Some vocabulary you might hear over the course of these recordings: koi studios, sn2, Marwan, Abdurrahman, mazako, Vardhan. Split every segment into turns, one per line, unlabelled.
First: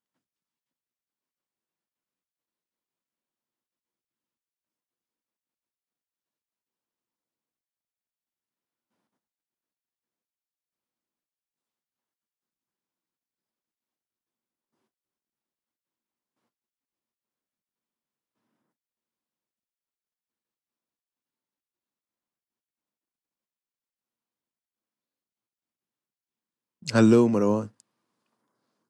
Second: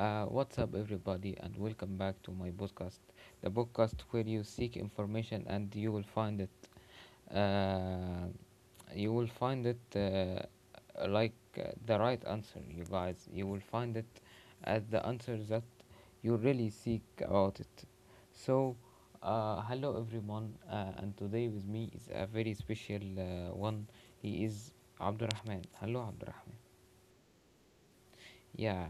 what's up, everybody, and welcome back to my podcast, the podcast where you seek information and you will find it. Uh, you will find it, the right answer, you guys. You will find it as the answer that you really seek about it. So hello everyone, and today with me is a very special one. He is Abdurrahman. Hello, Abdurrahman.
Hello, Marwan.
Yeah,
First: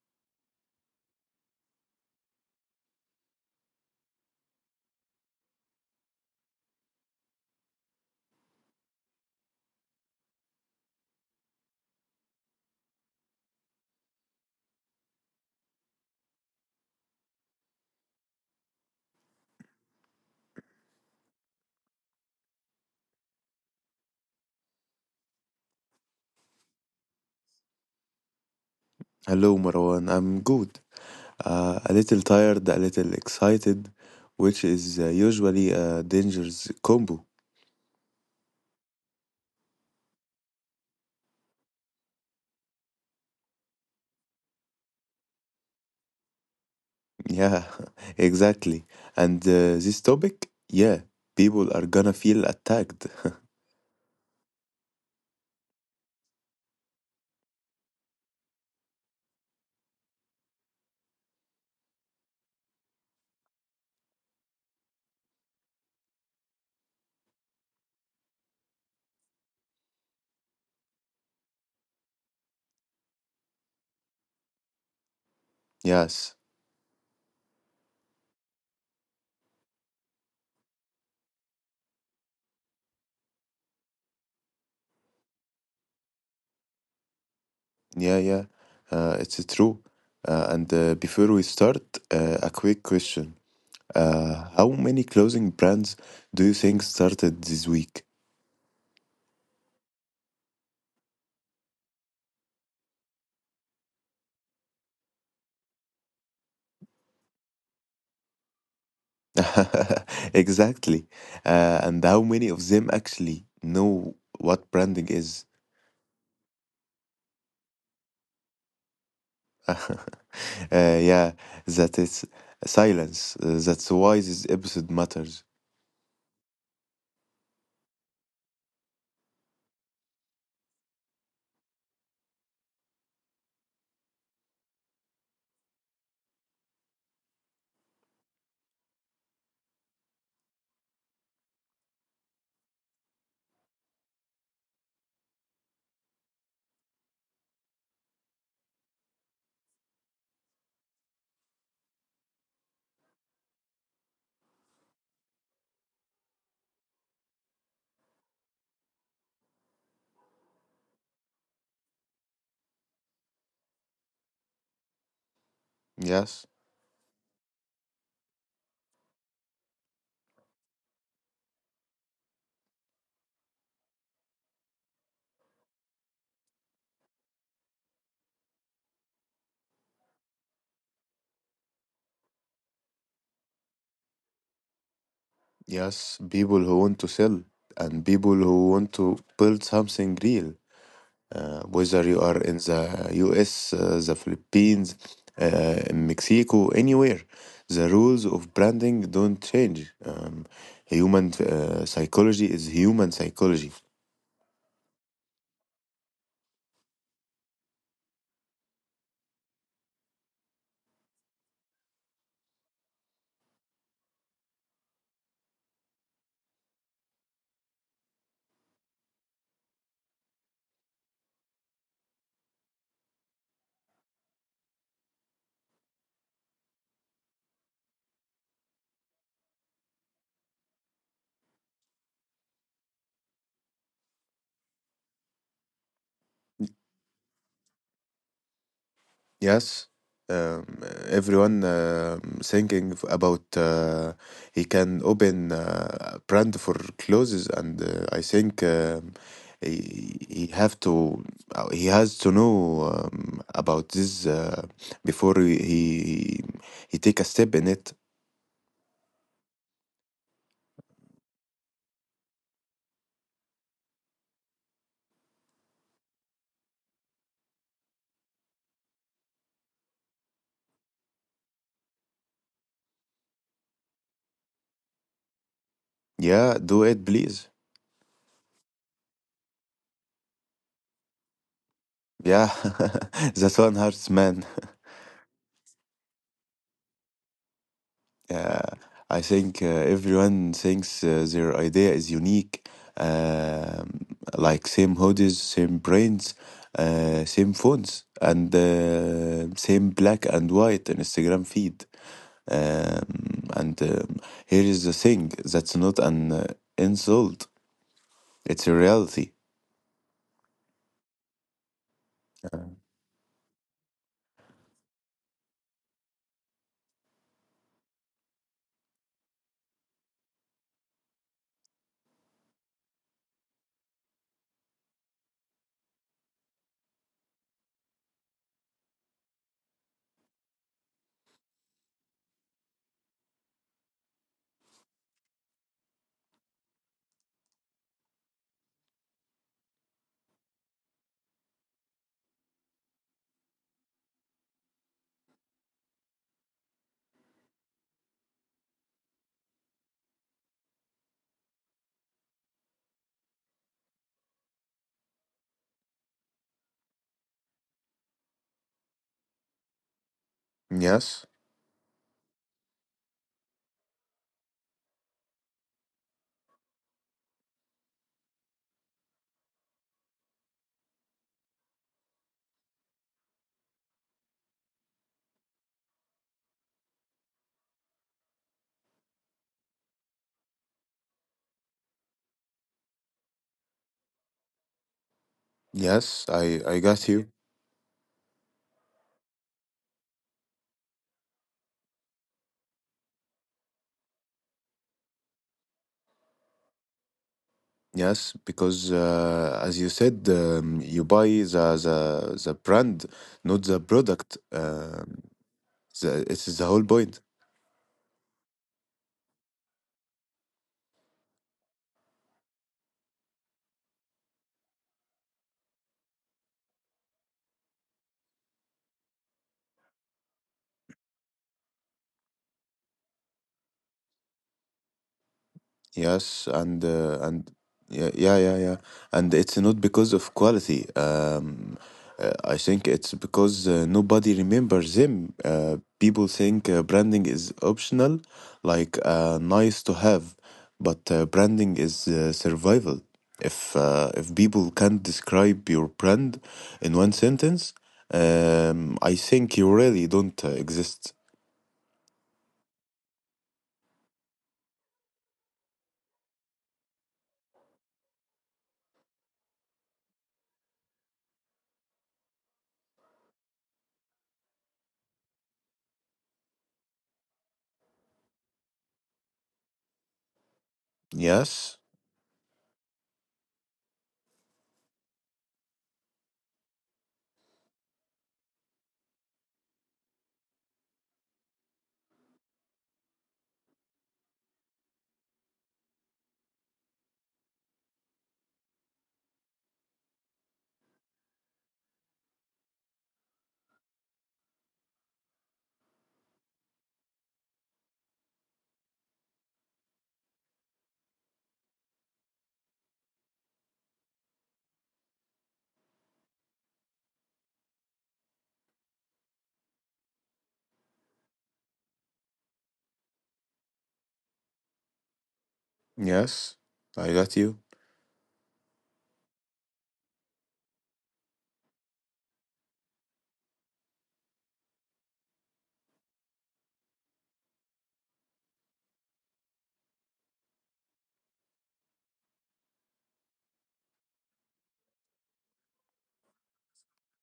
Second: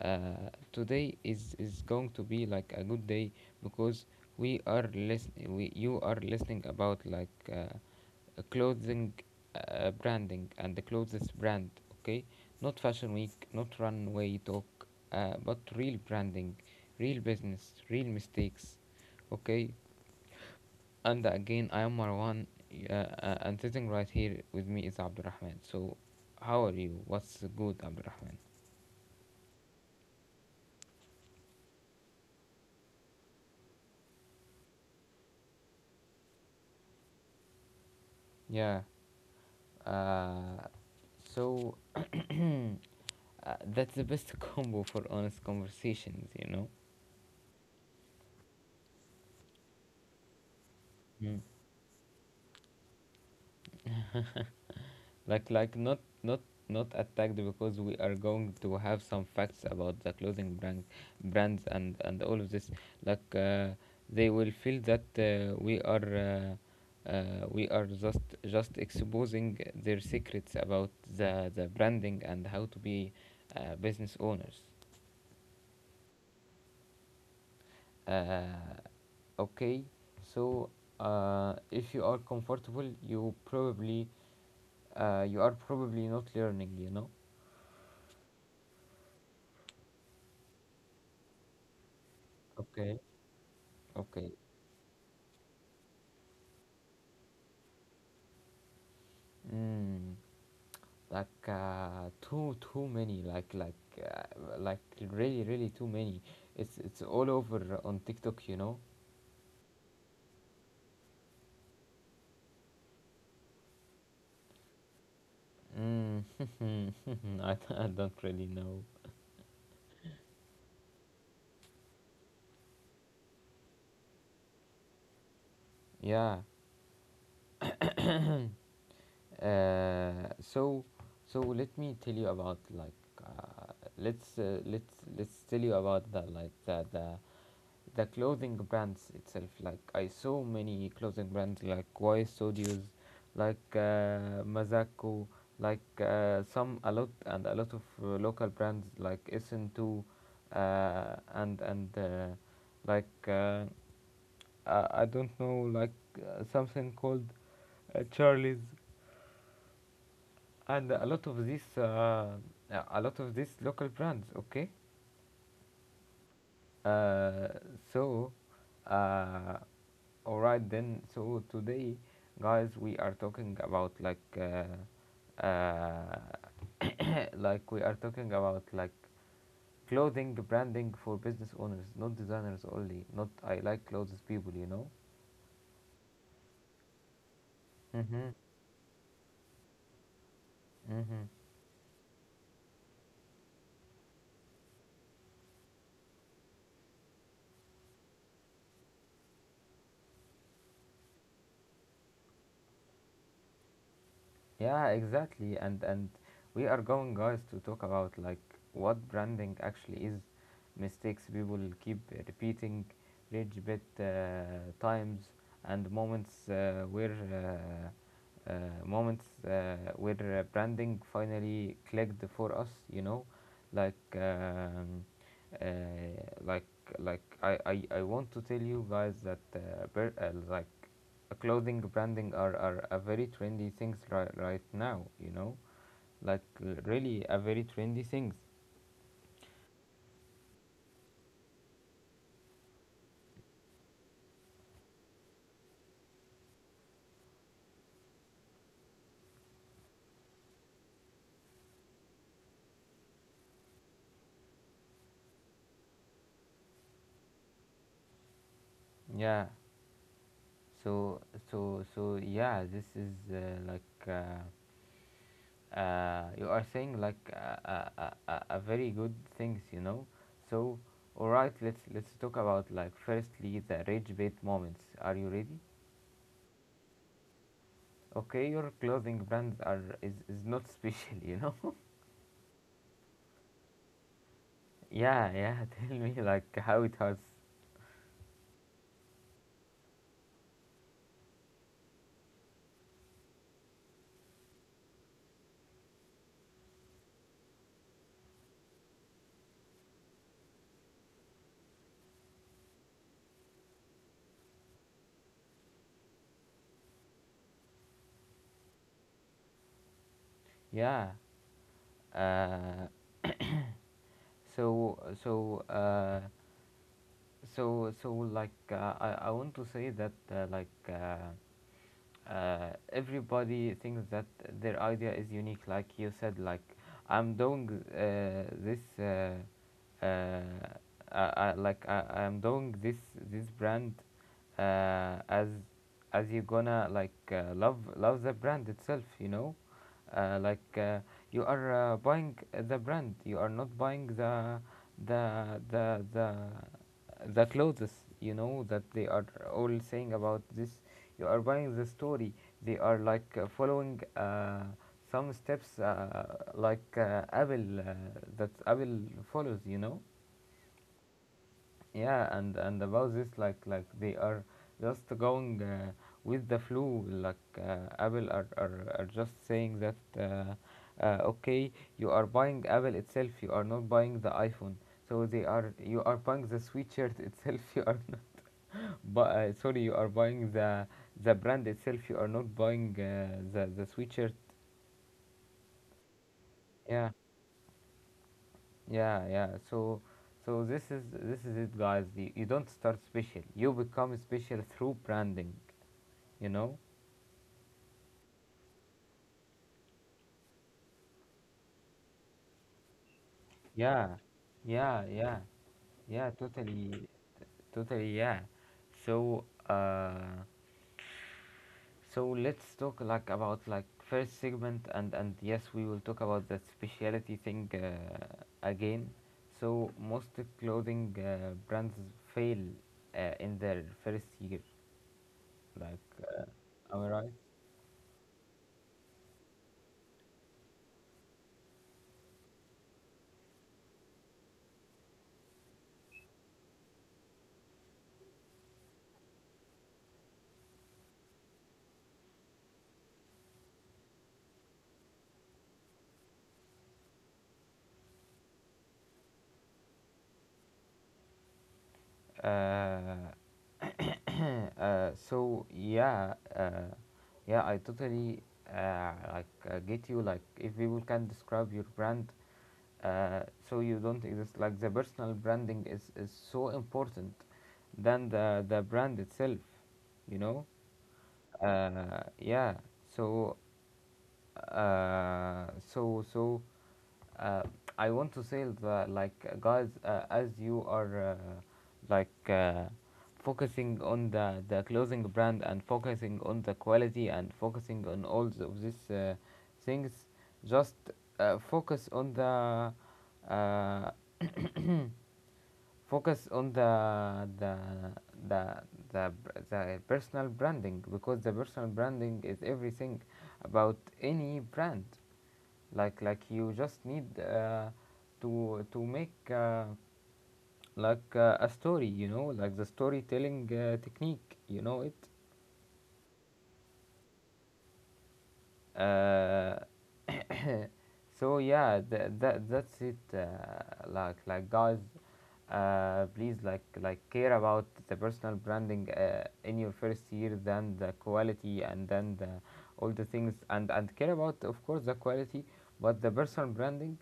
today is going to be like a good day because we are listening. We You are listening about like a clothing branding and the clothes brand. Okay, not fashion week, not runway talk, but real branding, real business, real mistakes. Okay, and again, I am Marwan, y- uh, and sitting right here with me is Abdurrahman. So, how are you? What's good, Abdurrahman?
Hello, Marwan. I'm good. A little tired, a little excited, which is usually a dangerous combo.
Yeah. Uh, so that's the best combo for honest conversations, you
Yeah, exactly. And this topic, yeah,
know.
people are gonna feel attacked.
Not not attacked because we are going to have some facts about the clothing brands and all of this. Like they will feel that uh, uh, we are just exposing their secrets about the branding and how to be business owners.
Yes,
Uh, okay, so if you are comfortable, you probably you are probably not learning. You know.
yeah, yeah. It's true. And before we start, a quick
Okay.
question.
Okay.
How many clothing brands do you think started this week?
Mm, like too too many, like really really too many. It's all over on TikTok, you know.
Exactly. And how many of them actually know what branding is?
Mm. I, I don't really know.
Yeah, that is silence. That's why this episode matters.
Yeah, uh, so so let me tell you about like let's let's tell you about the the clothing brands itself. Like I saw many clothing brands like Koi Studios, like Mazako, like some, a lot and a lot of local brands like SN2, and like I don't know, like something called Charlie's and a lot of these a lot of these local brands, okay.
Yes,
Uh, so, uh, all right then. So today, guys, we are talking about like, like we are talking about like clothing branding for business owners, not designers only. Not I like clothes people, you know.
yes, people who want to sell and
Mm-hmm.
people who want to build something real.
Mm-hmm.
Whether you are in the US, the Philippines, in Mexico, anywhere. The rules of branding don't change. Human psychology is human psychology.
Yeah, exactly. And we are going, guys, to talk about like what branding actually is, mistakes people keep repeating, rage bit times and moments where uh, uh, moments where branding finally clicked for us, you know. like um, uh, like I, I want to tell you guys that like clothing branding are a very trendy things right now, you know, like really a very trendy things.
Yes, um, everyone thinking about he can open a brand for clothes, and I think he, he have to he has to know about this before he take a step in it.
Yeah, so so yeah, this is like uh, you are saying like a, a very good things, you know. So all right, let's talk about like firstly the rage bait moments. Are you ready?
Yeah, do it, please.
Okay, your clothing brands is not special, you know.
Yeah, that's one hurts, man.
Yeah, yeah. Tell me like how it hurts.
Uh, I think everyone thinks their idea is unique, um, like same hoodies, same brands, same phones, and same black and white Instagram feed. And here is the thing that's not an insult, it's a reality.
Yeah,
Uh,
uh, so so uh, like I want to say that everybody thinks that their idea is unique, like you said. Like I'm doing this I, like I, I'm doing this this brand uh, as as you gonna like love the brand itself, you know. uh, like uh, you are buying the brand, you are not buying the the the the clothes. You know that they are all saying about this. You are buying the story. They are like following some steps, like Abel, that Abel follows, you know.
yes,
Yeah, and about this, like they are just going with the flow. Like Abel are just saying that okay, you are buying Abel itself, you are not buying the iPhone. So they are, you are buying the sweatshirt itself you are not. But sorry, you are buying the brand itself. You are not buying the sweatshirt.
yes, I got
Yeah,
you.
yeah, yeah. So, so this is it, guys. You don't start special. You become special through branding. You know?
Yes, because as you said, you buy the brand, not the
Yeah,
product.
yeah,
Um
yeah,
the,
yeah.
it's the whole
Totally,
point.
totally. Yeah. So, let's talk like about like first segment, and yes, we will talk about that specialty thing again. So most clothing brands fail in their first year. Like
Yes,
am I right?
and yeah, yeah, yeah, yeah. And it's not because of quality. I think it's because nobody remembers him. People think branding is optional, like nice to have, but branding is survival. If people can't describe your brand in one sentence, I think you really don't exist.
Uh, yeah, yeah, I totally get you. Like, if people can describe your brand, uh, so you don't exist. Like, the personal branding is so important than the brand itself. You know.
Yes,
Yeah, so uh, so so uh, I want to say that like, guys, as you are like uh, focusing on the clothing brand and focusing on the quality and focusing on all of these things, just focus on the uh, focus on the the, the personal branding, because the personal branding is everything about any brand. Like you just need to make a story, you know, like the storytelling technique, you know it.
yes, I got you.
Uh, so yeah, that's it. Like, guys, please like care about the personal branding in your first year, then the quality, and then the, all the things, and care about of course the quality, but the personal branding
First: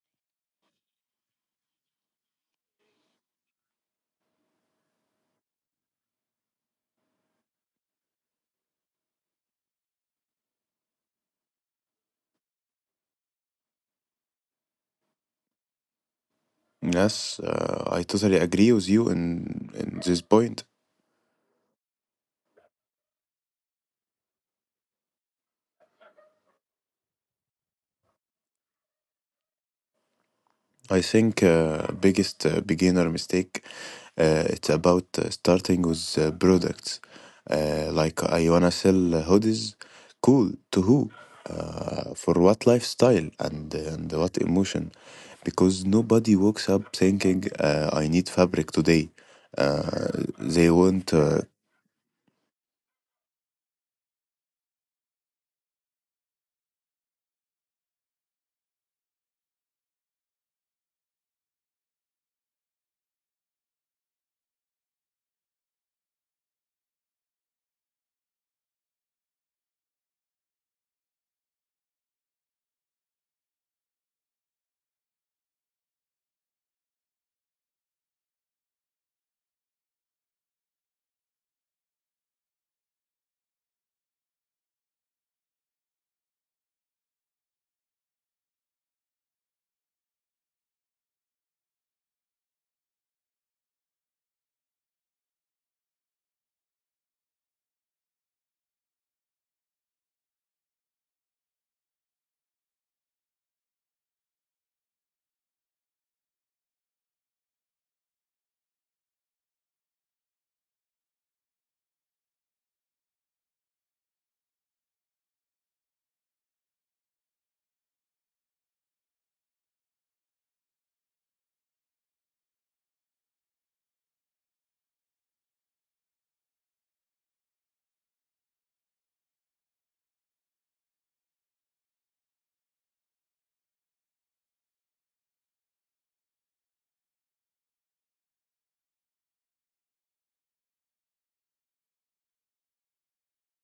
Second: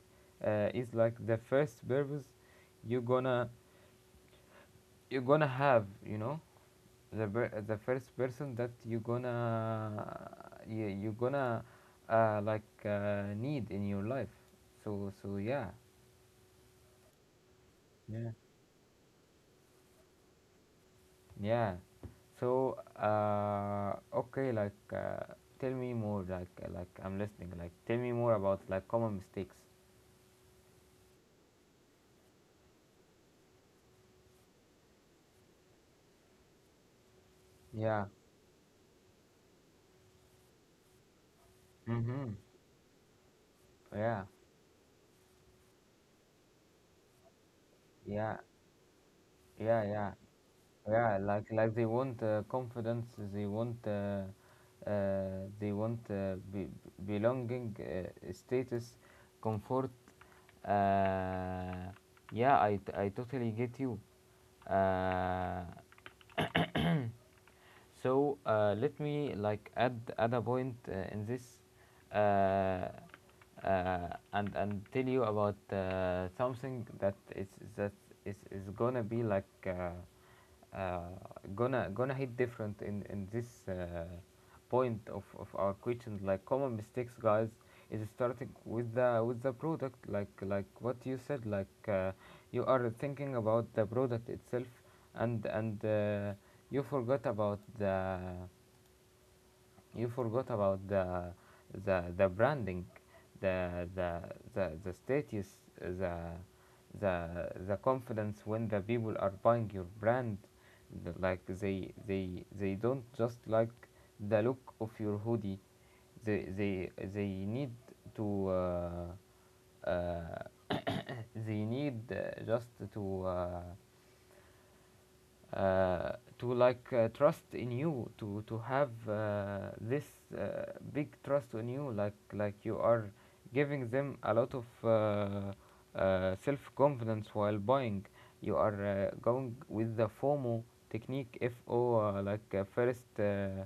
is like the first purpose you gonna have, you know, the the first person that you gonna you gonna need in your life. So so yeah.
Yes, I
Yeah.
totally agree with you in this point.
Yeah, so okay, like tell me more, like I'm listening. Like tell me more about like common mistakes.
I think biggest beginner mistake it's about starting with products.
Yeah.
Like I wanna sell hoodies, cool to who? For
Mm-hmm.
what lifestyle and
Yeah.
what emotion? Because nobody wakes up thinking I need
Yeah.
fabric today.
Yeah. Yeah,
Uh, they want.
yeah, like they want confidence, they want uh, they want belonging, status, comfort. uh, yeah, I, I totally get you. uh, Let me like add add a point in this, uh, and tell you about something that that is gonna be like gonna gonna hit different in this point of our question. Like common mistakes, guys, is starting with the product. Like what you said. Like you are thinking about the product itself, and you forgot about the, you forgot about the branding, the the the status, the the confidence when the people are buying your brand, like they don't just like the look of your hoodie. They they need to uh, they need just to uh, uh, to like trust in you, to have this uh, big trust in you. Like you are giving them a lot of self confidence while buying. You are going with the FOMO technique. FO like first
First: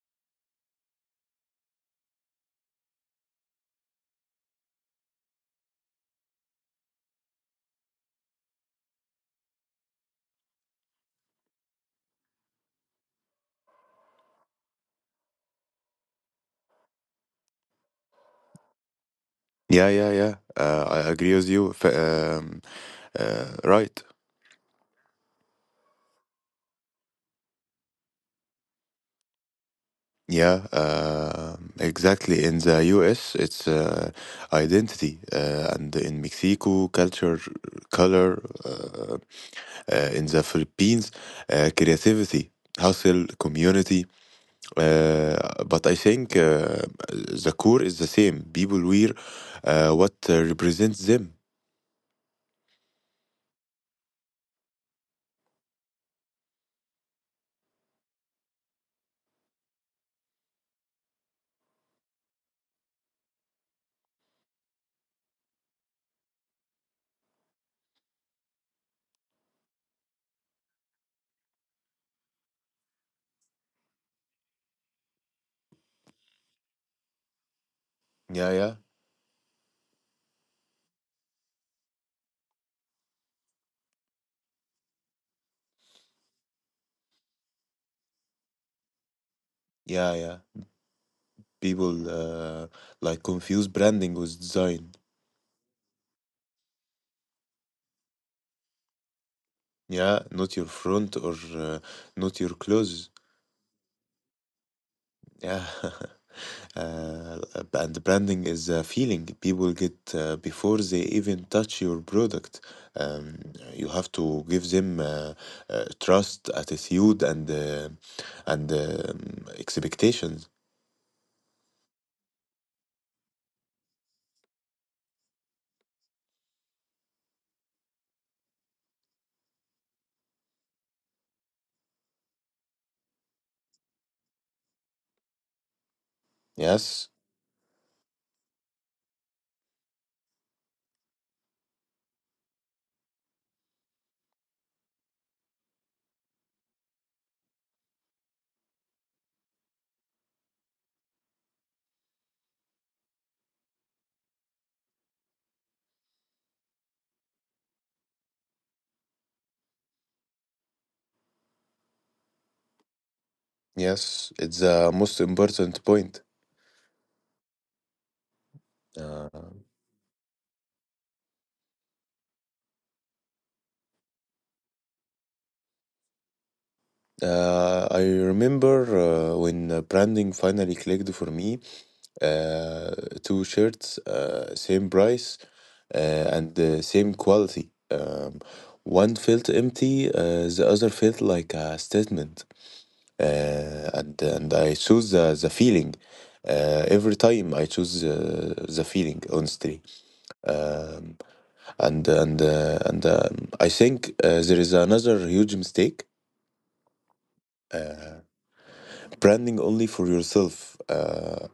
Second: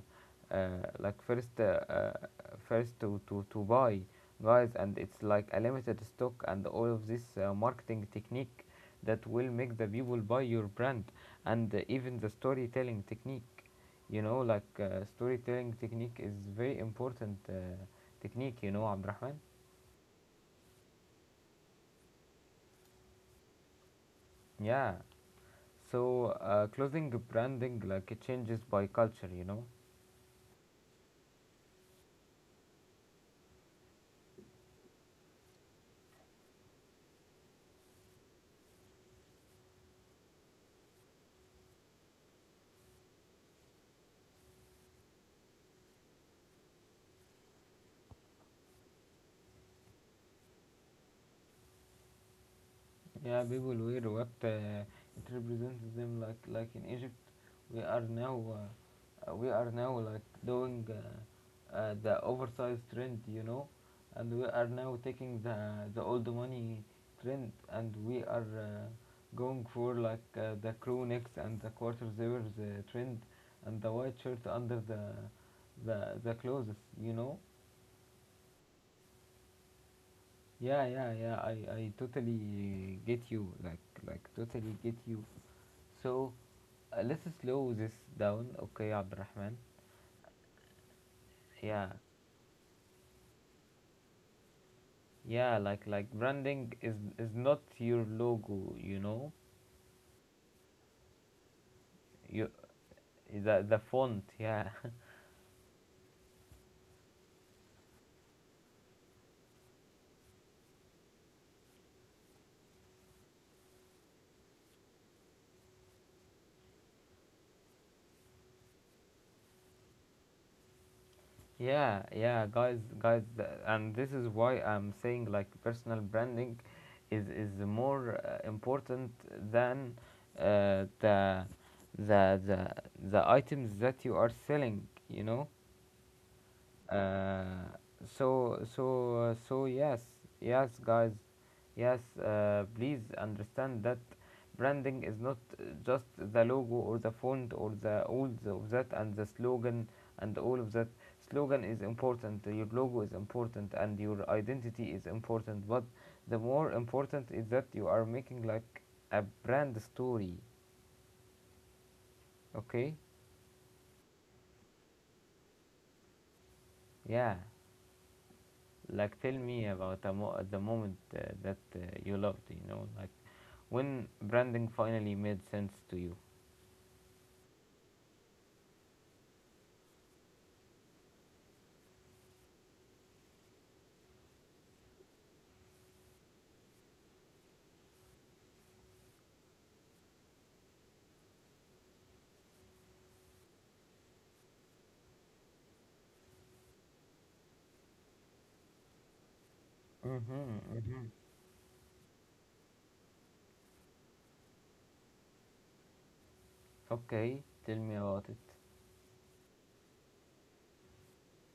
uh, like first first to buy, guys. And it's like a limited stock and all of this marketing technique that will make the people buy your brand. And even the storytelling technique, you know, like storytelling technique is very important technique, you know, Abdurrahman.
Yeah, yeah, yeah. I agree with you. Right.
Yeah, so clothing branding like it changes by culture, you know.
Yeah, exactly. In the US, it's identity, and in Mexico, culture, color. In the Philippines, creativity, hustle, community. But I think the core is the same. People wear what represents them.
Yeah, people wear what it represents them, like in Egypt we are now like doing the oversized trend, you know. And we are now taking the old money trend, and we are going for like the crew necks and the quarter zippers trend and the white shirt under the clothes, you know.
Yeah, yeah,
Yeah, yeah, yeah, I totally get you, like totally get you. So let's slow this down, okay, Abdurrahman?
yeah, yeah.
Yeah,
People like confuse branding with design.
yeah, like branding is not your logo, you know,
Yeah, not your front or not
you
your clothes.
the font, yeah,
Yeah, uh, and the branding is a feeling people get before they even touch your product. Um, you have to give them trust, attitude, and expectations.
yeah, yeah, guys, guys, and this is why I'm saying like personal branding is more important than uh, the the the the items that you are selling, you know.
Yes,
uh, so yes, yes, guys, yes, please understand that branding is not just the logo, or the font, or of that, and the slogan, and all of that. Slogan is important, your logo is important, and your identity is important, but the more important is that you are making like a brand story. Okay.
yes, it's the most important point.
Yeah, like
Uh,
tell me about the moment that you loved, like... When branding finally made sense to you.
I remember when branding finally clicked for me. Uh, Two shirts, same price, and the same quality. One felt empty, the other felt like a statement. And I chose the feeling. Every time I choose the feeling, honestly.
Mm-hmm, mm-hmm.
Um, and I think there is another huge mistake.
Okay, tell me
Uh,
about it.
Branding only for yourself. Uh,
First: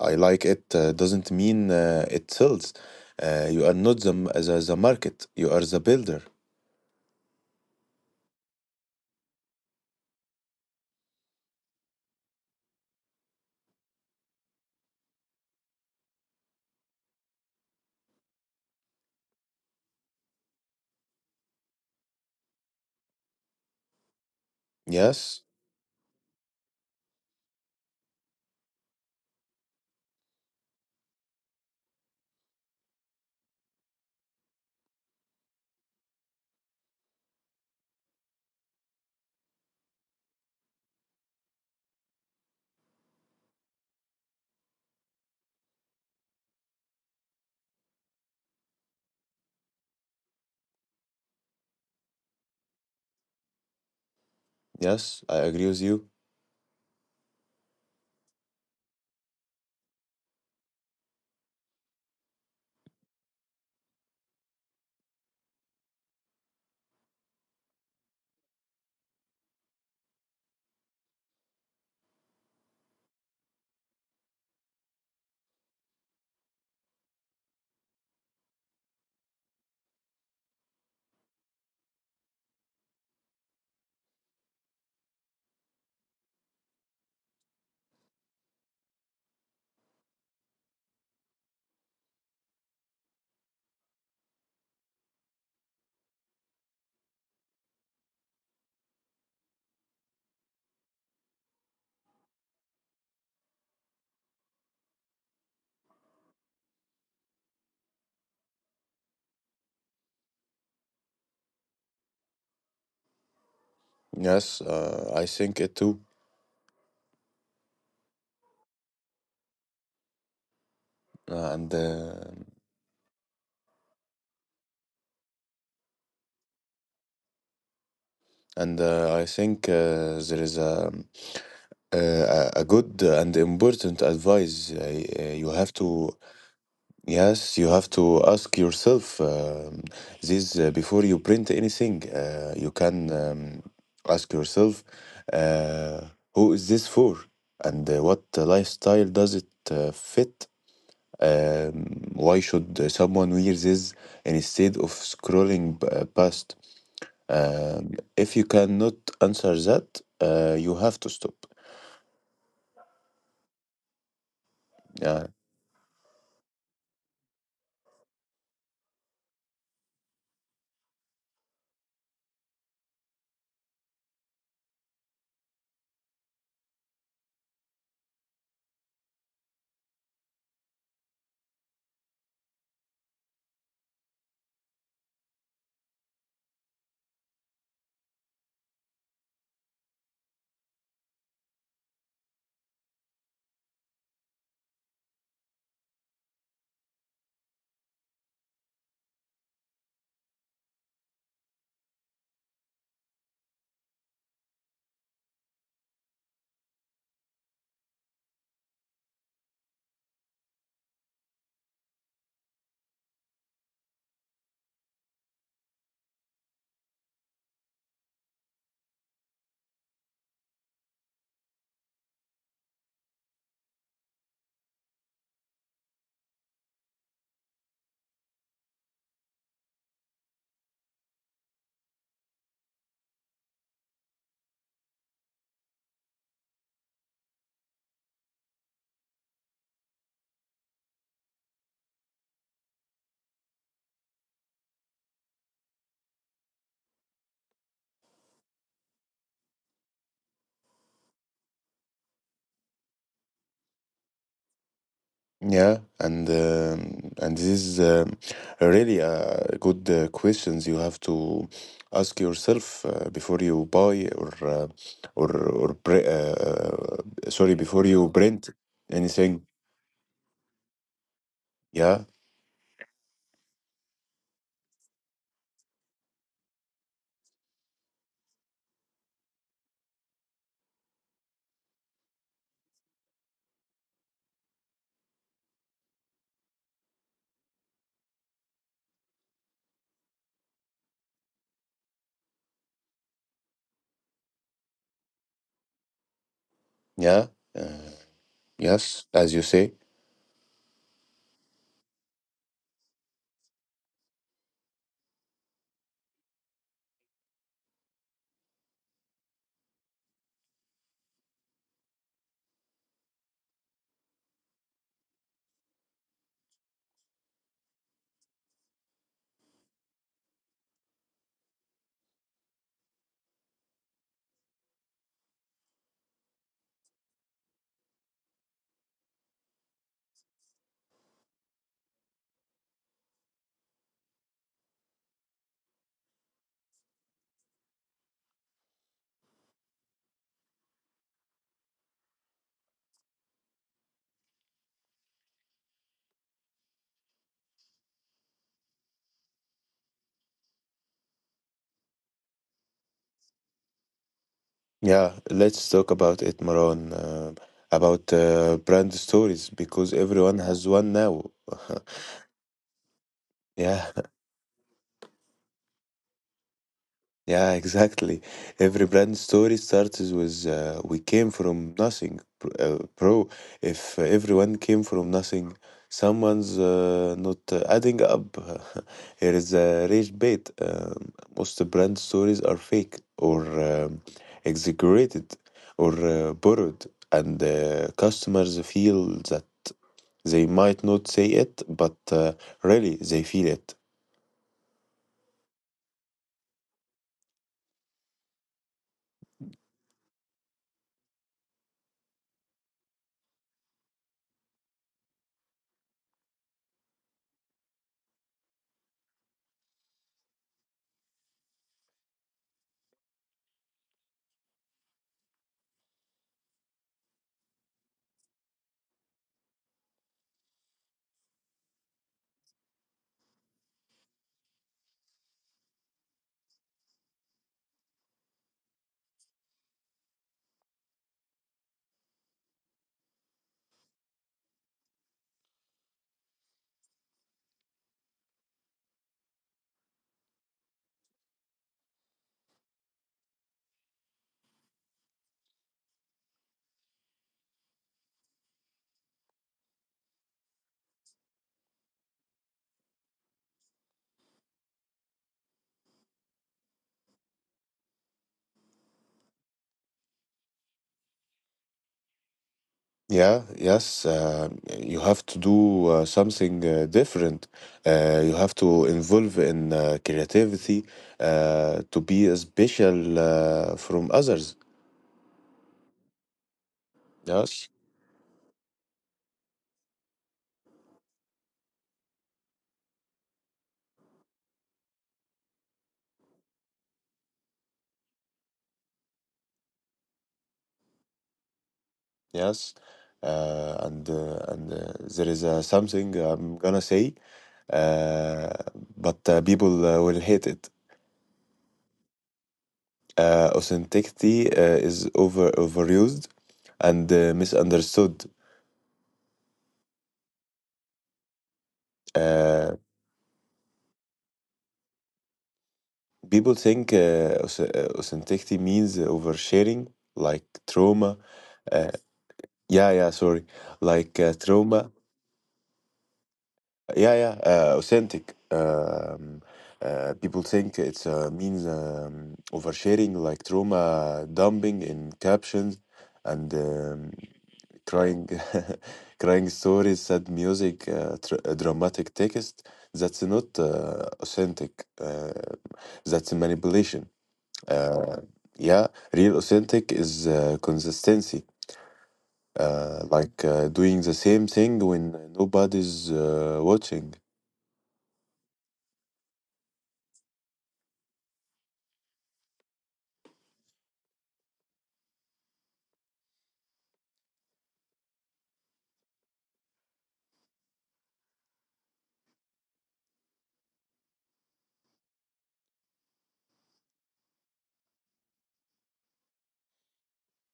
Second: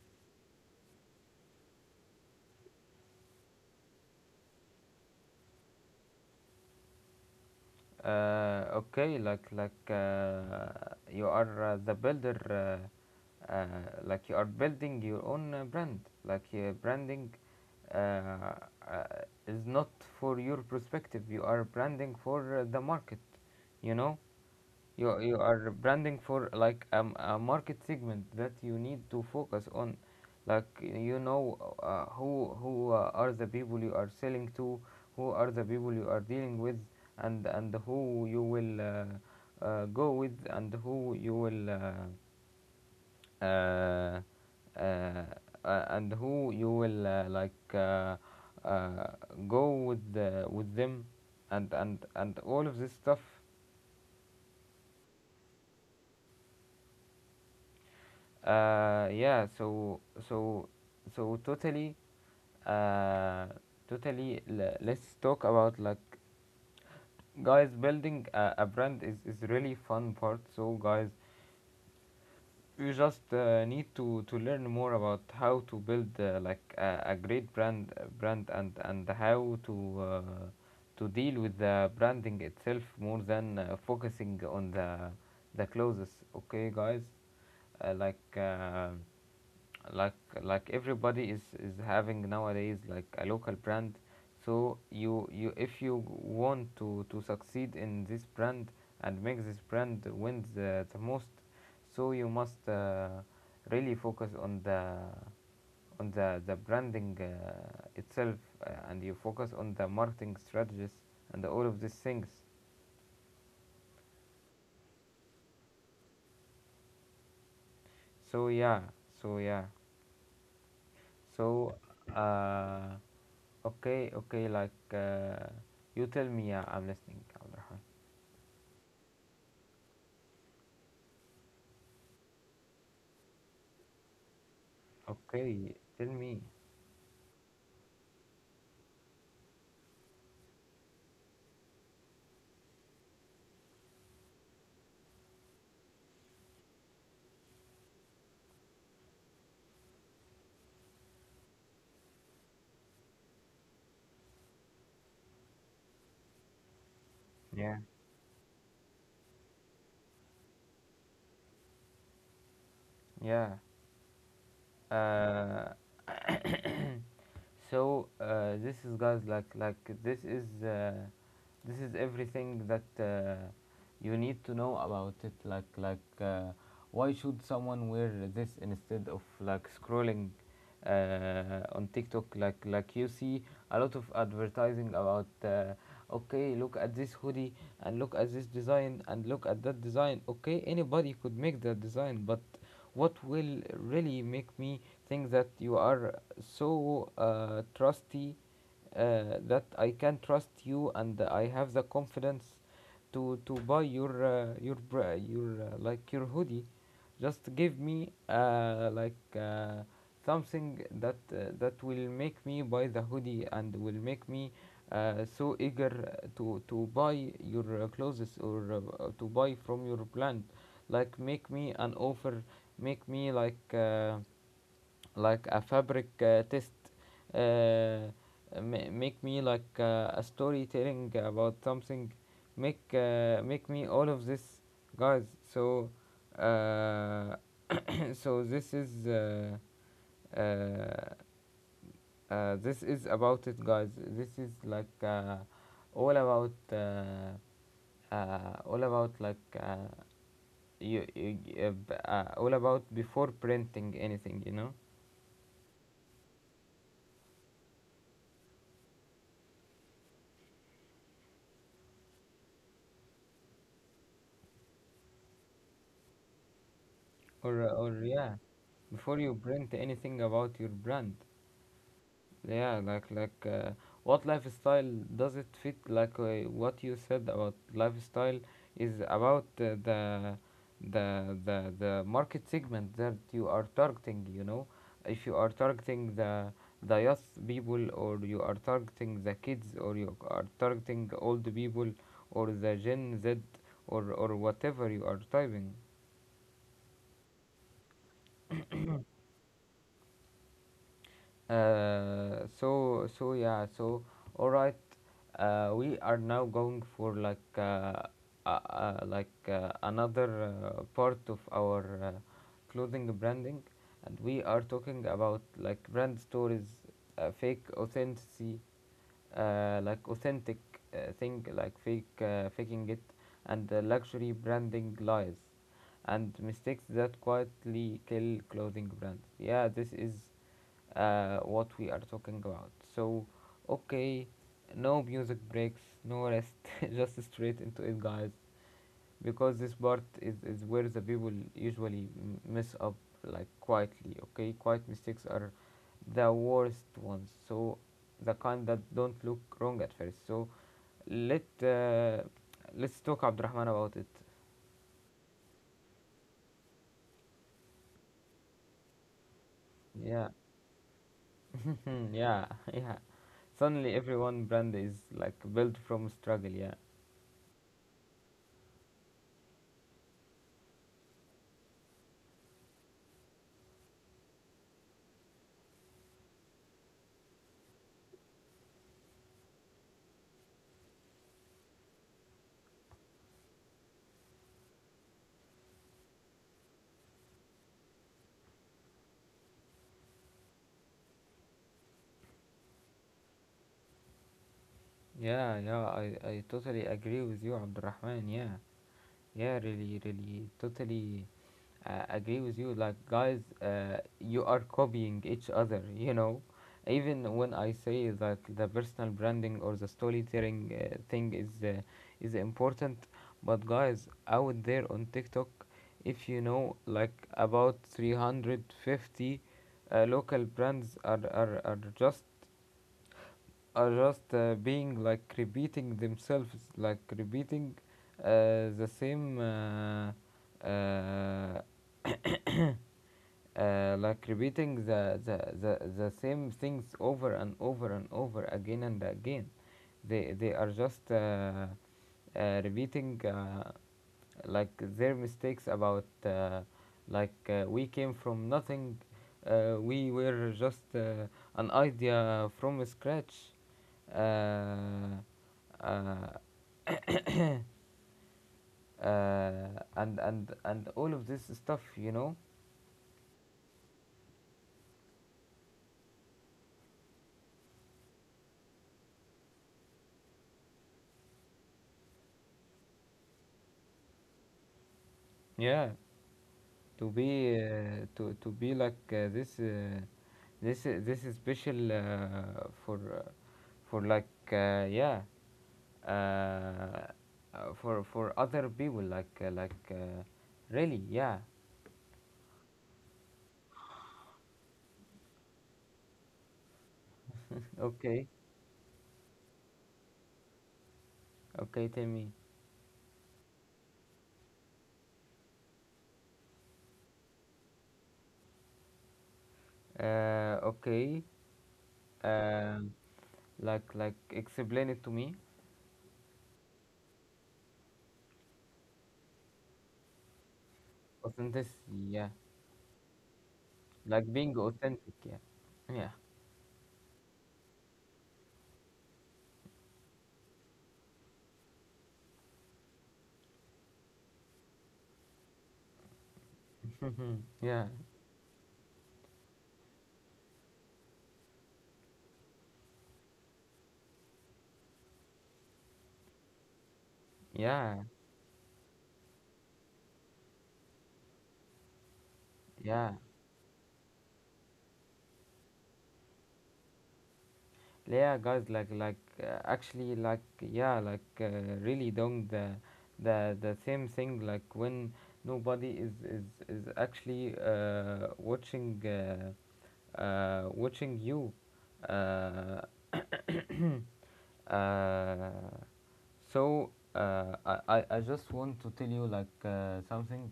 I I like it doesn't mean it sells. You are not the market. You are the builder.
Okay, you are the builder. Uh, like you are building your own brand. Like, branding uh, uh, is not for your perspective. You are branding for the market. You know. You
Yes,
are branding for like a market segment that you need to focus on, like... Who are the people you are selling to, who are the people you are dealing with, and who you will go with, and who you will uh, uh, and who you will uh, go with with them, and all of this stuff.
yes, I agree with you.
Yeah, so so totally, uh, totally. Let's talk about, like, guys, building a brand is really fun part. So guys, you just need to learn more about how to build like a great brand, and how to deal with the branding itself more than focusing on the clothes. Okay, guys, uh, like. Uh, like like, everybody is having nowadays like a local brand. So you, if you want to succeed in this brand and make this brand win the most, so you must really focus on the branding itself, and you focus on the marketing strategies and all of these things.
Yes, I think it too.
so yeah so yeah
Uh, and
so
uh,
uh okay, okay, you tell me. Yeah, I'm listening, Abdurrahman.
and I think there is a a good and important advice you have
Okay,
to.
tell me.
Yes, you have to ask yourself this before you print anything. You can ask yourself, uh, who is this for, and what lifestyle does it fit? Um, why should someone wear this instead of scrolling past?
Yeah.
If you cannot answer that, you have to stop.
Yeah.
Uh,
Uh, So, this is, guys, like this is everything that you need to know about it. Like, why should someone wear this instead of like scrolling on TikTok? Like, you see a lot of advertising about. Okay, look at this hoodie, and look at this design, and look at that design. Okay, anybody could make that design, but what will really make me think that you are so trusty, that I can trust you, and I have the confidence to buy your hoodie. Just give me like something that will make me buy the hoodie, and will make me so eager to buy your clothes, or to buy from your brand. Like, make me an offer, make me like a fabric test, uh, make me like a storytelling about something, make me all of this, guys. So uh, so this is uh, uh, this is about it, guys. This is like all about, all about, you, you all about before printing anything.
Yeah, and this is a really good questions you have to ask yourself before you buy or pre sorry
or uh,
before
or
you
yeah,
print
before you
anything.
print anything about your brand.
Yeah,
Yeah, like what lifestyle does it fit, like what you said about lifestyle is about the market segment that you are targeting, you know. If you are targeting the youth people, or you are targeting the kids, or you are targeting old people, or the Gen Z, or whatever you are typing.
yeah, uh, yes, as you say.
So, all right, we are now going for like another part of our clothing branding, and we are talking about, like, brand stories, fake authenticity, like authentic thing, like fake faking it, and the luxury branding lies, and mistakes that quietly kill clothing brands. Yeah, this is what we are talking about. So, okay, no music breaks, no rest, just straight into it, guys, because this part is where the people usually mess up, like, quietly, okay? Quiet mistakes are the worst ones, so the kind that don't look wrong at first. So, let, uh, let's talk, Abdurrahman, about it.
Yeah, let's talk about it, Maran, about brand stories because
Yeah,
everyone has one now.
yeah, yeah.
Yeah.
Suddenly, everyone brand is like built from struggle, yeah.
Yeah, exactly. Every brand story starts with we came from nothing, bro. If everyone came from nothing, someone's not adding up. Here is a rage bait. Most brand stories are fake or exaggerated or borrowed, and customers feel that they might not say it, but really they feel it.
Yeah, yeah, I totally agree with you, Abdurrahman. Yeah, yeah, really, really, totally agree with you. Like, guys, you are copying each other, you know. Even when I say that the personal branding or the storytelling thing is important, but guys, out there on TikTok, if you know, like, about 350 local brands are just being, like, repeating themselves, like repeating the same, uh, like repeating the same things over and over and over again and again. They are just repeating. Like, their mistakes about we came from nothing, we were just an idea from scratch, uh, uh, uh, and all of this stuff, you know.
Yeah, yes, you have to do something different. You have to involve in creativity to be special from others.
Yeah, to be
Yes,
to be like this, this is special for for, like, yeah, uh, for other people, like, really, yeah.
yes, and there is something I'm gonna say,
Okay,
uh, but people will hate it.
okay, tell me.
Authenticity is overused and misunderstood.
Okay.
Uh,
um, like explain it to me.
People think authenticity means oversharing, like trauma. Uh,
Authenticity. Yeah,
yeah, yeah, sorry. Like
like being
trauma.
authentic. Yeah, yeah,
Yeah, yeah, authentic. People think it's means oversharing, like trauma dumping in captions and
yeah,
crying, crying stories, sad music, tr dramatic text. That's not authentic. Uh, that's manipulation.
yeah.
Uh, yeah, real authentic is consistency,
Yeah,
like doing the same thing when nobody's watching.
yeah, guys, like, actually, like, yeah, really don't. The same thing, like when nobody is actually watching watching you. uh, uh, so, I just want to tell you like something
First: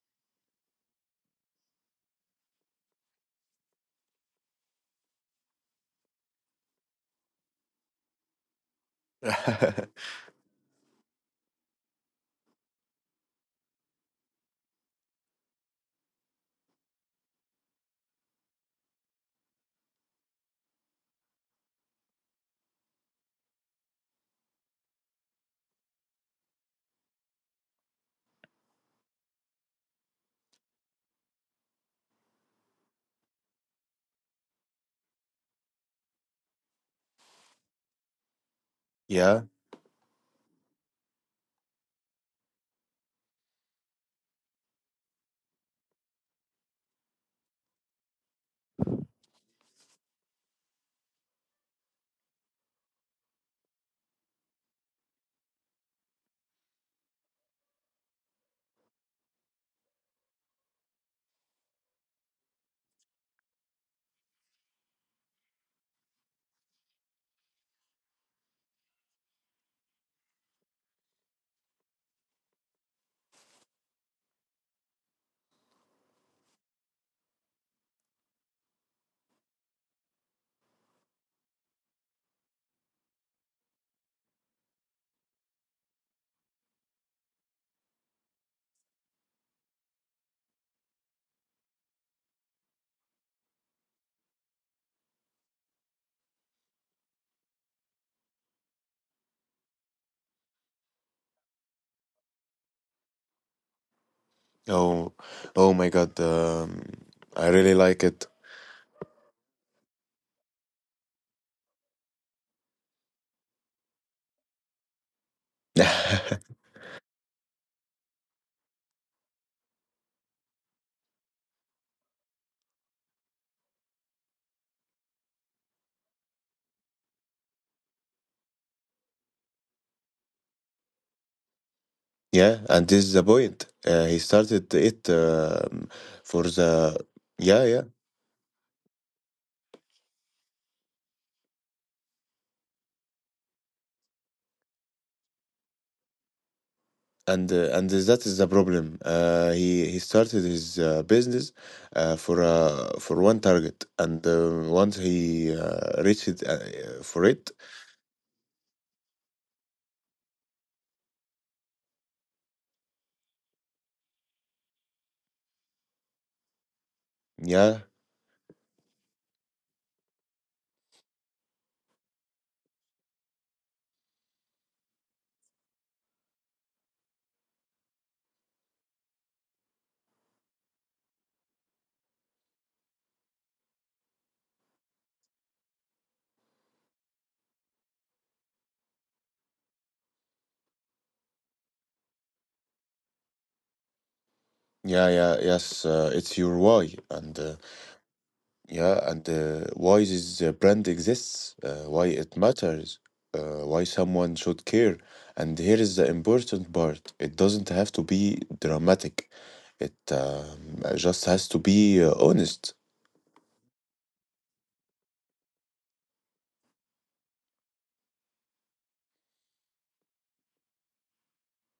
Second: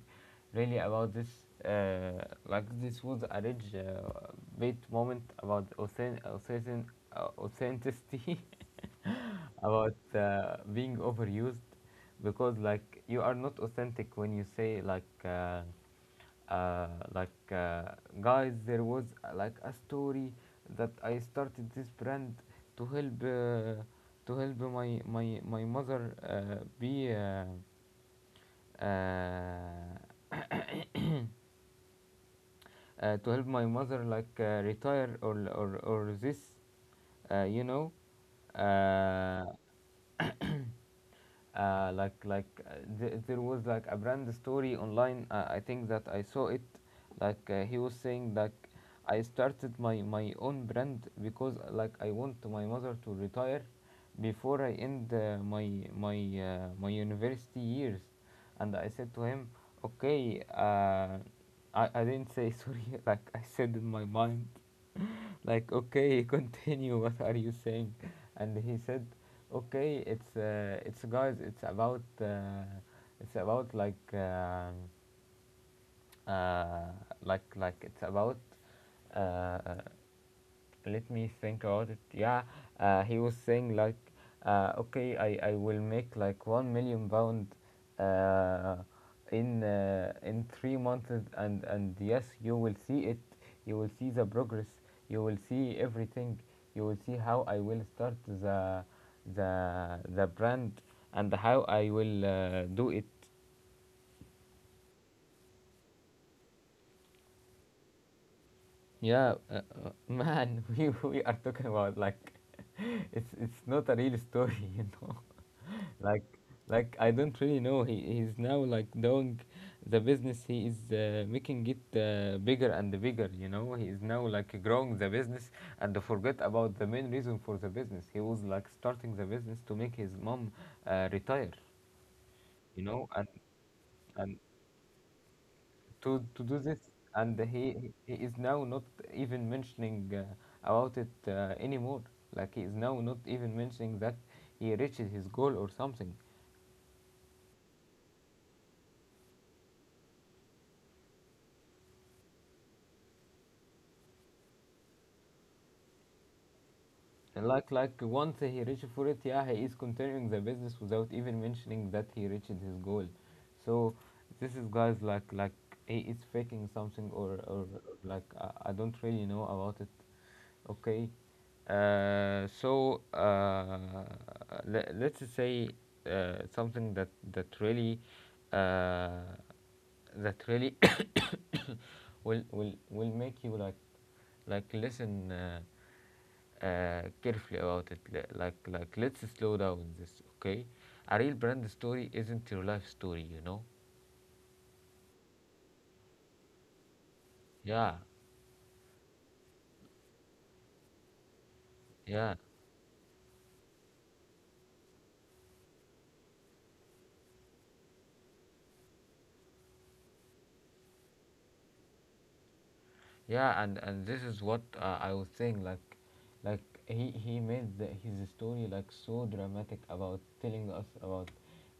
really about this. Like, this was a rich bit moment about authenticity, about being overused. Because, like, you are not authentic when you say, uh, like, guys, there was like a story that I started this brand to help, to help my mother be uh, to help my mother, like, retire, or this, you know.
Yeah.
uh, there was like a brand story online, I think, that I saw it. Like, he was saying, like, I started my own brand because, like, I want my mother to retire before I end my university years. And I said to him, okay, I didn't say, sorry, like, I said in my mind, like, okay, continue, what are you saying? And he said, okay, it's guys, it's about, uh, like, it's about, uh, let me think about it. Yeah, he was saying, like, okay, I will make like 1 million pound uh, in in 3 months, and yes, you will see it. You will see the progress. You will see everything. You will see how I will start the the brand, and how I will do it.
Oh, oh my God. I really like it.
Yeah, man, we are talking about, like, it's not a real story, you know. like like, I don't really know. He's now like doing the business, he is making it bigger and bigger, you know. He is now like growing the business and forget about the main reason for the business. He was like starting the business to make his mom retire,
Yeah,
you
and this
know,
is the
and
point. He
and
started it
to
for
to do this.
the,
And
yeah, yeah.
he is now not even mentioning about it anymore. Like, he is now not even mentioning that he reached his goal or something.
And that is the problem. He started his business for for one target, and once he reached it. For
And,
it,
like once he reached for it, yeah, he is continuing the business without even mentioning that he reached his goal. So this is, guys, like he is faking something, or
yeah,
like I don't really know about it. Okay, uh, so uh, let's say something that really, uh, that really will make you like listen. Carefully about it. Like, let's slow down this, okay? A real brand story isn't your life story, you know?
yeah, yeah, yes. It's your why. and uh,
Yeah,
yeah, and uh, why this brand exists, why it
yeah.
matters, why someone should care. And here is the important part. It doesn't have to be dramatic. It just has to be honest.
Yeah, and this is what I was saying, like he made his story like so dramatic about telling us about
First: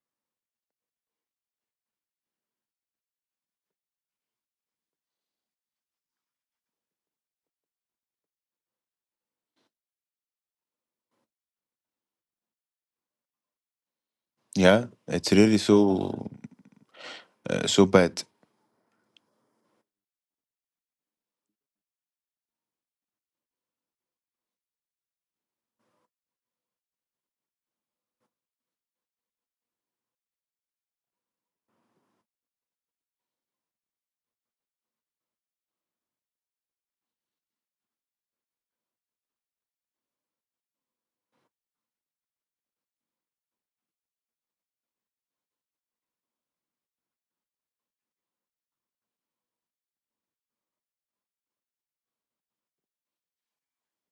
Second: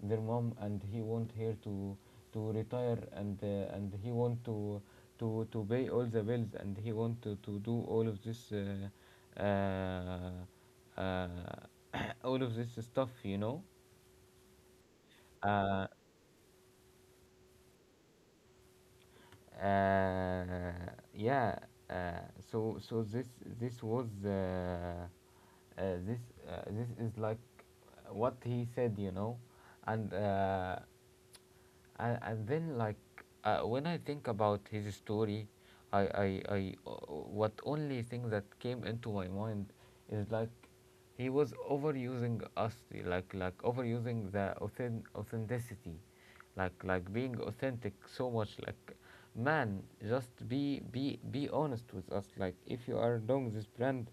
their mom, and he want her to retire, and he want to to pay all the bills, and he want to do all of this all of this stuff.
Yeah, it's really so bad.
uh, yeah uh, so this was this this is like what he said. and uh, and then, like, when I think about his story, I what only thing that came into my mind is like he was overusing us, like overusing the authenticity, like being authentic so much. Like, man, just be honest with us. Like if you are doing this brand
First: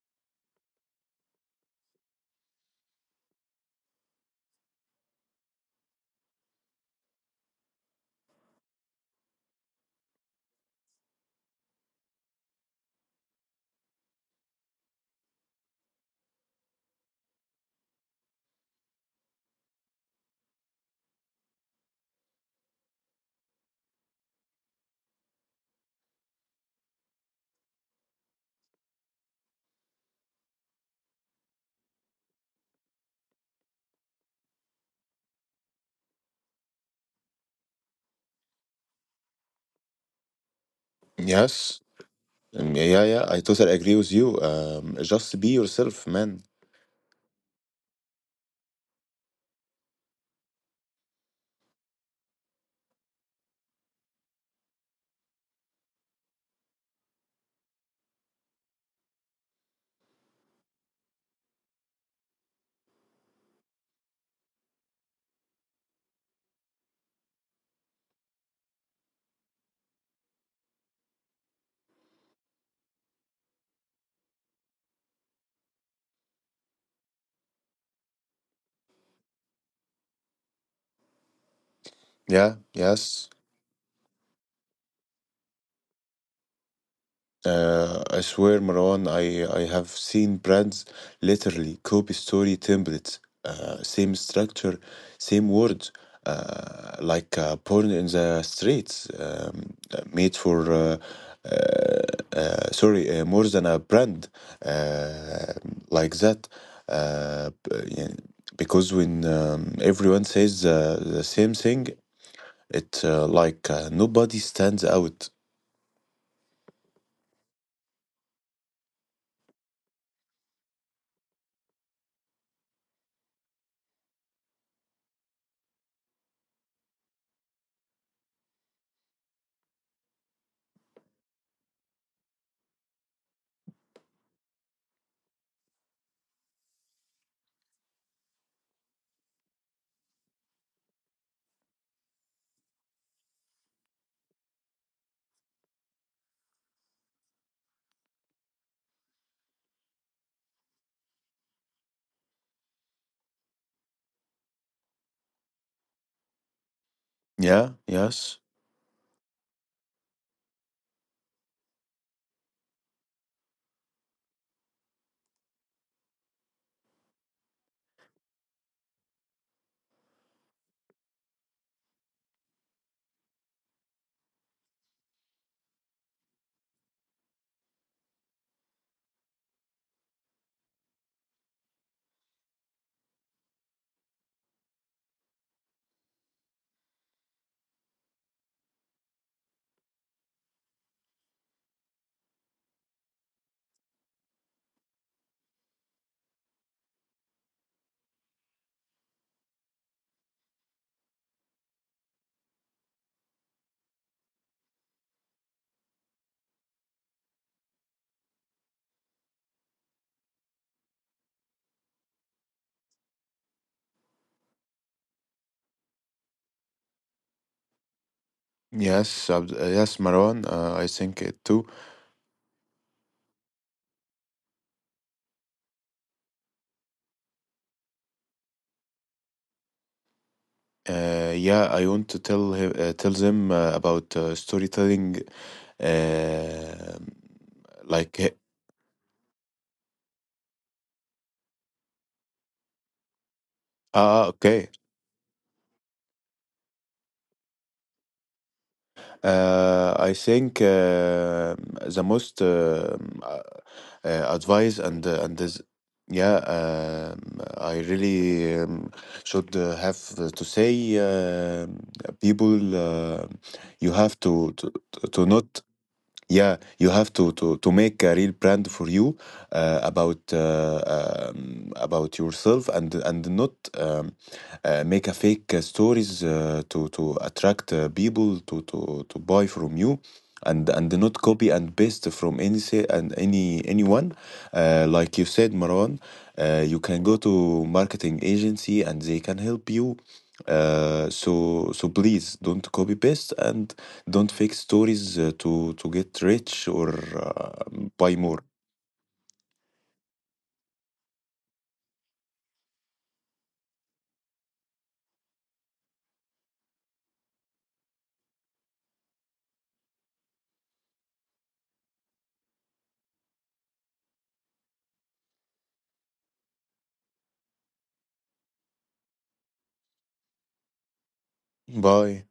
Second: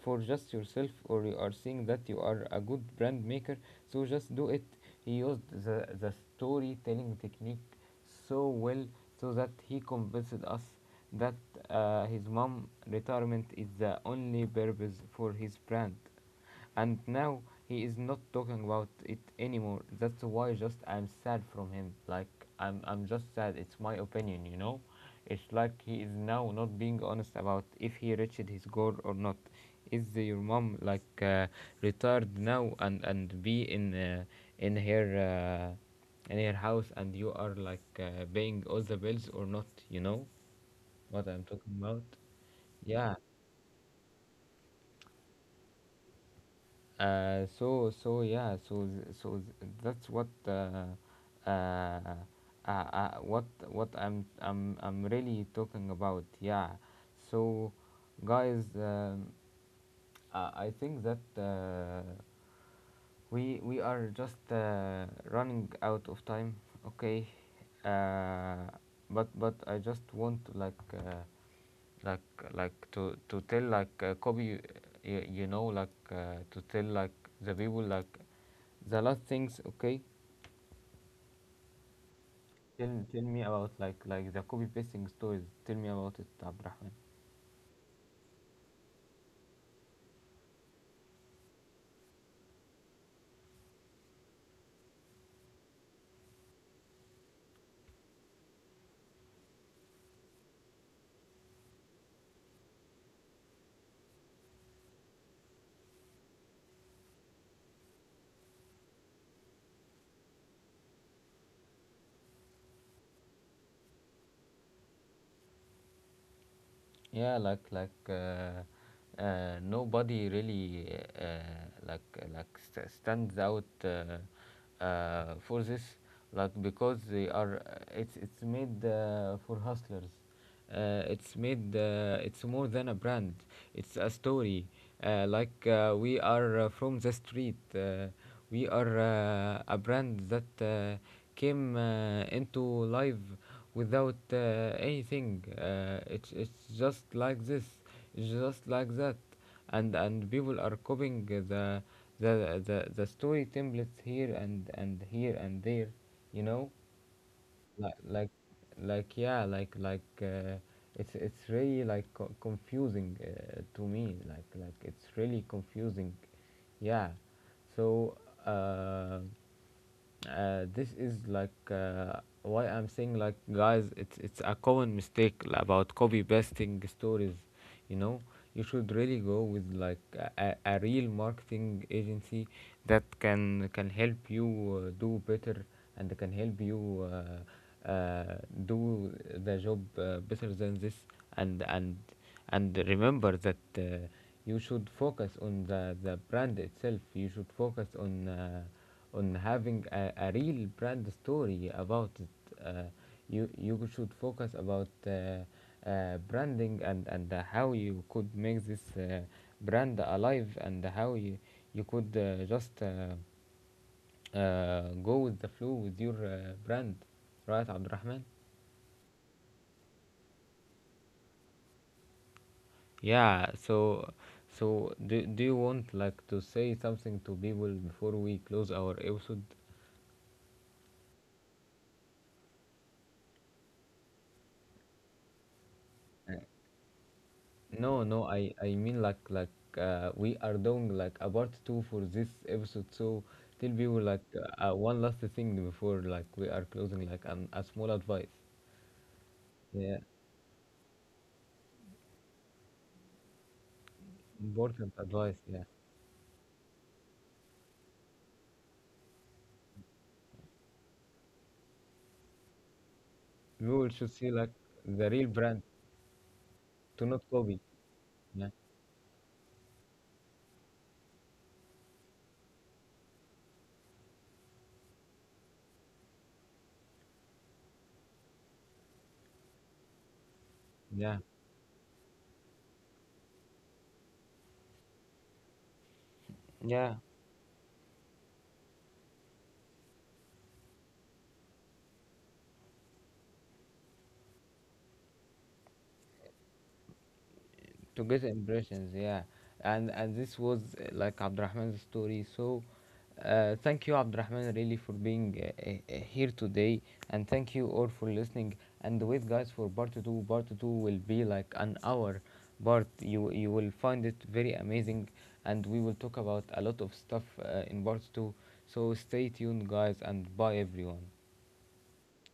for just yourself, or you are seeing that you are a good brand maker, so just do it. He used the storytelling technique so well, so that he convinced us that his mom retirement is the only purpose for his brand, and now he is not talking about it anymore. That's why just I'm sad from him. Like, I'm just sad. It's my opinion, you know? It's like he is now not being honest about if he reached his goal or not. Your mom, like, retired now, and be in her uh, in her house, and you are, like, paying all the bills or not, you know? What I'm talking
Yes.
about?
Yeah, yeah,
Yeah.
yeah. I totally agree with you. Just be yourself, man.
So yeah, so that's what uh, what I'm really talking about. Yeah, so, guys, I think that we are just running out of time, okay. uh, but I just want to, like, like to tell, like, copy, you know, like, to tell, like, the people, like, the last things, okay.
Yeah,
Tell
yes.
me about, like the copy pasting stories. Tell me about it, Abdurrahman.
I swear, Marwan, I have seen brands literally copy story templates, same structure, same words, like porn in the streets, made for, sorry, more than a brand, uh, like that. Uh, b- yeah, because when everyone says the same thing, it's like nobody stands out.
Yeah, nobody really, uh, like stands out, for this, like, because they are, it's made for hustlers. It's made, it's more than a brand. It's a story. Like, we are from the street. We are a brand that came into life without anything. It's just like this, it's just like that, and people are copying the story templates here, and here and there, you know.
Yeah,
like like
yes.
like yeah like like uh, it's really, like, confusing to me. Like it's really confusing. Yeah, so, uh, this is, like, why I'm saying, like, guys, it's a common mistake about copy pasting stories, you know. You should really go with, like, a real marketing agency that can help you do better, and can help you do the job better than this. And remember that, you should focus on the brand itself. You should focus on, on having a real brand story about it. You should focus about, branding, and how you could make this, brand alive, and how you, you could, just go with the flow with your brand, right, Abdurrahman?
Yes, Marwan. I think it too.
Yeah, so, so, do you want, like, to say something to people before we close our episode?
Yeah, I want to tell them about storytelling. Uh,
No,
like,
no,
he-
I mean, like we are doing, like, a part two for this episode, so tell people, like,
okay.
one last thing before, like, we are closing, like, a small advice. Yeah,
I think the most advice
important
and uh,
advice.
and this,
Yeah,
yeah, I really should have to say, people,
we all
you
should
have
see, like,
to to to
the real
to
brand,
not. Yeah, you
to
have
not
to to
copy.
to make a real
Yeah,
brand for you about yourself and not um, make a fake stories to attract people to buy from you and
yeah,
not copy and paste from any se- and any anyone like you said, Marwan. You
yeah,
can go to marketing agency and they can help you. So please don't copy paste and don't fake stories to get rich or
to
buy
get
more.
impressions, yeah. And this was, like, Abdurrahman's story. So, thank you, Abdurrahman, really, for being here today, and thank you all for listening, and wait, guys, for part 2. Part 2 will be, like, an hour, but you will find it very amazing, and we will talk about a lot of stuff in part 2, so stay tuned, guys, and bye, everyone.
Bye.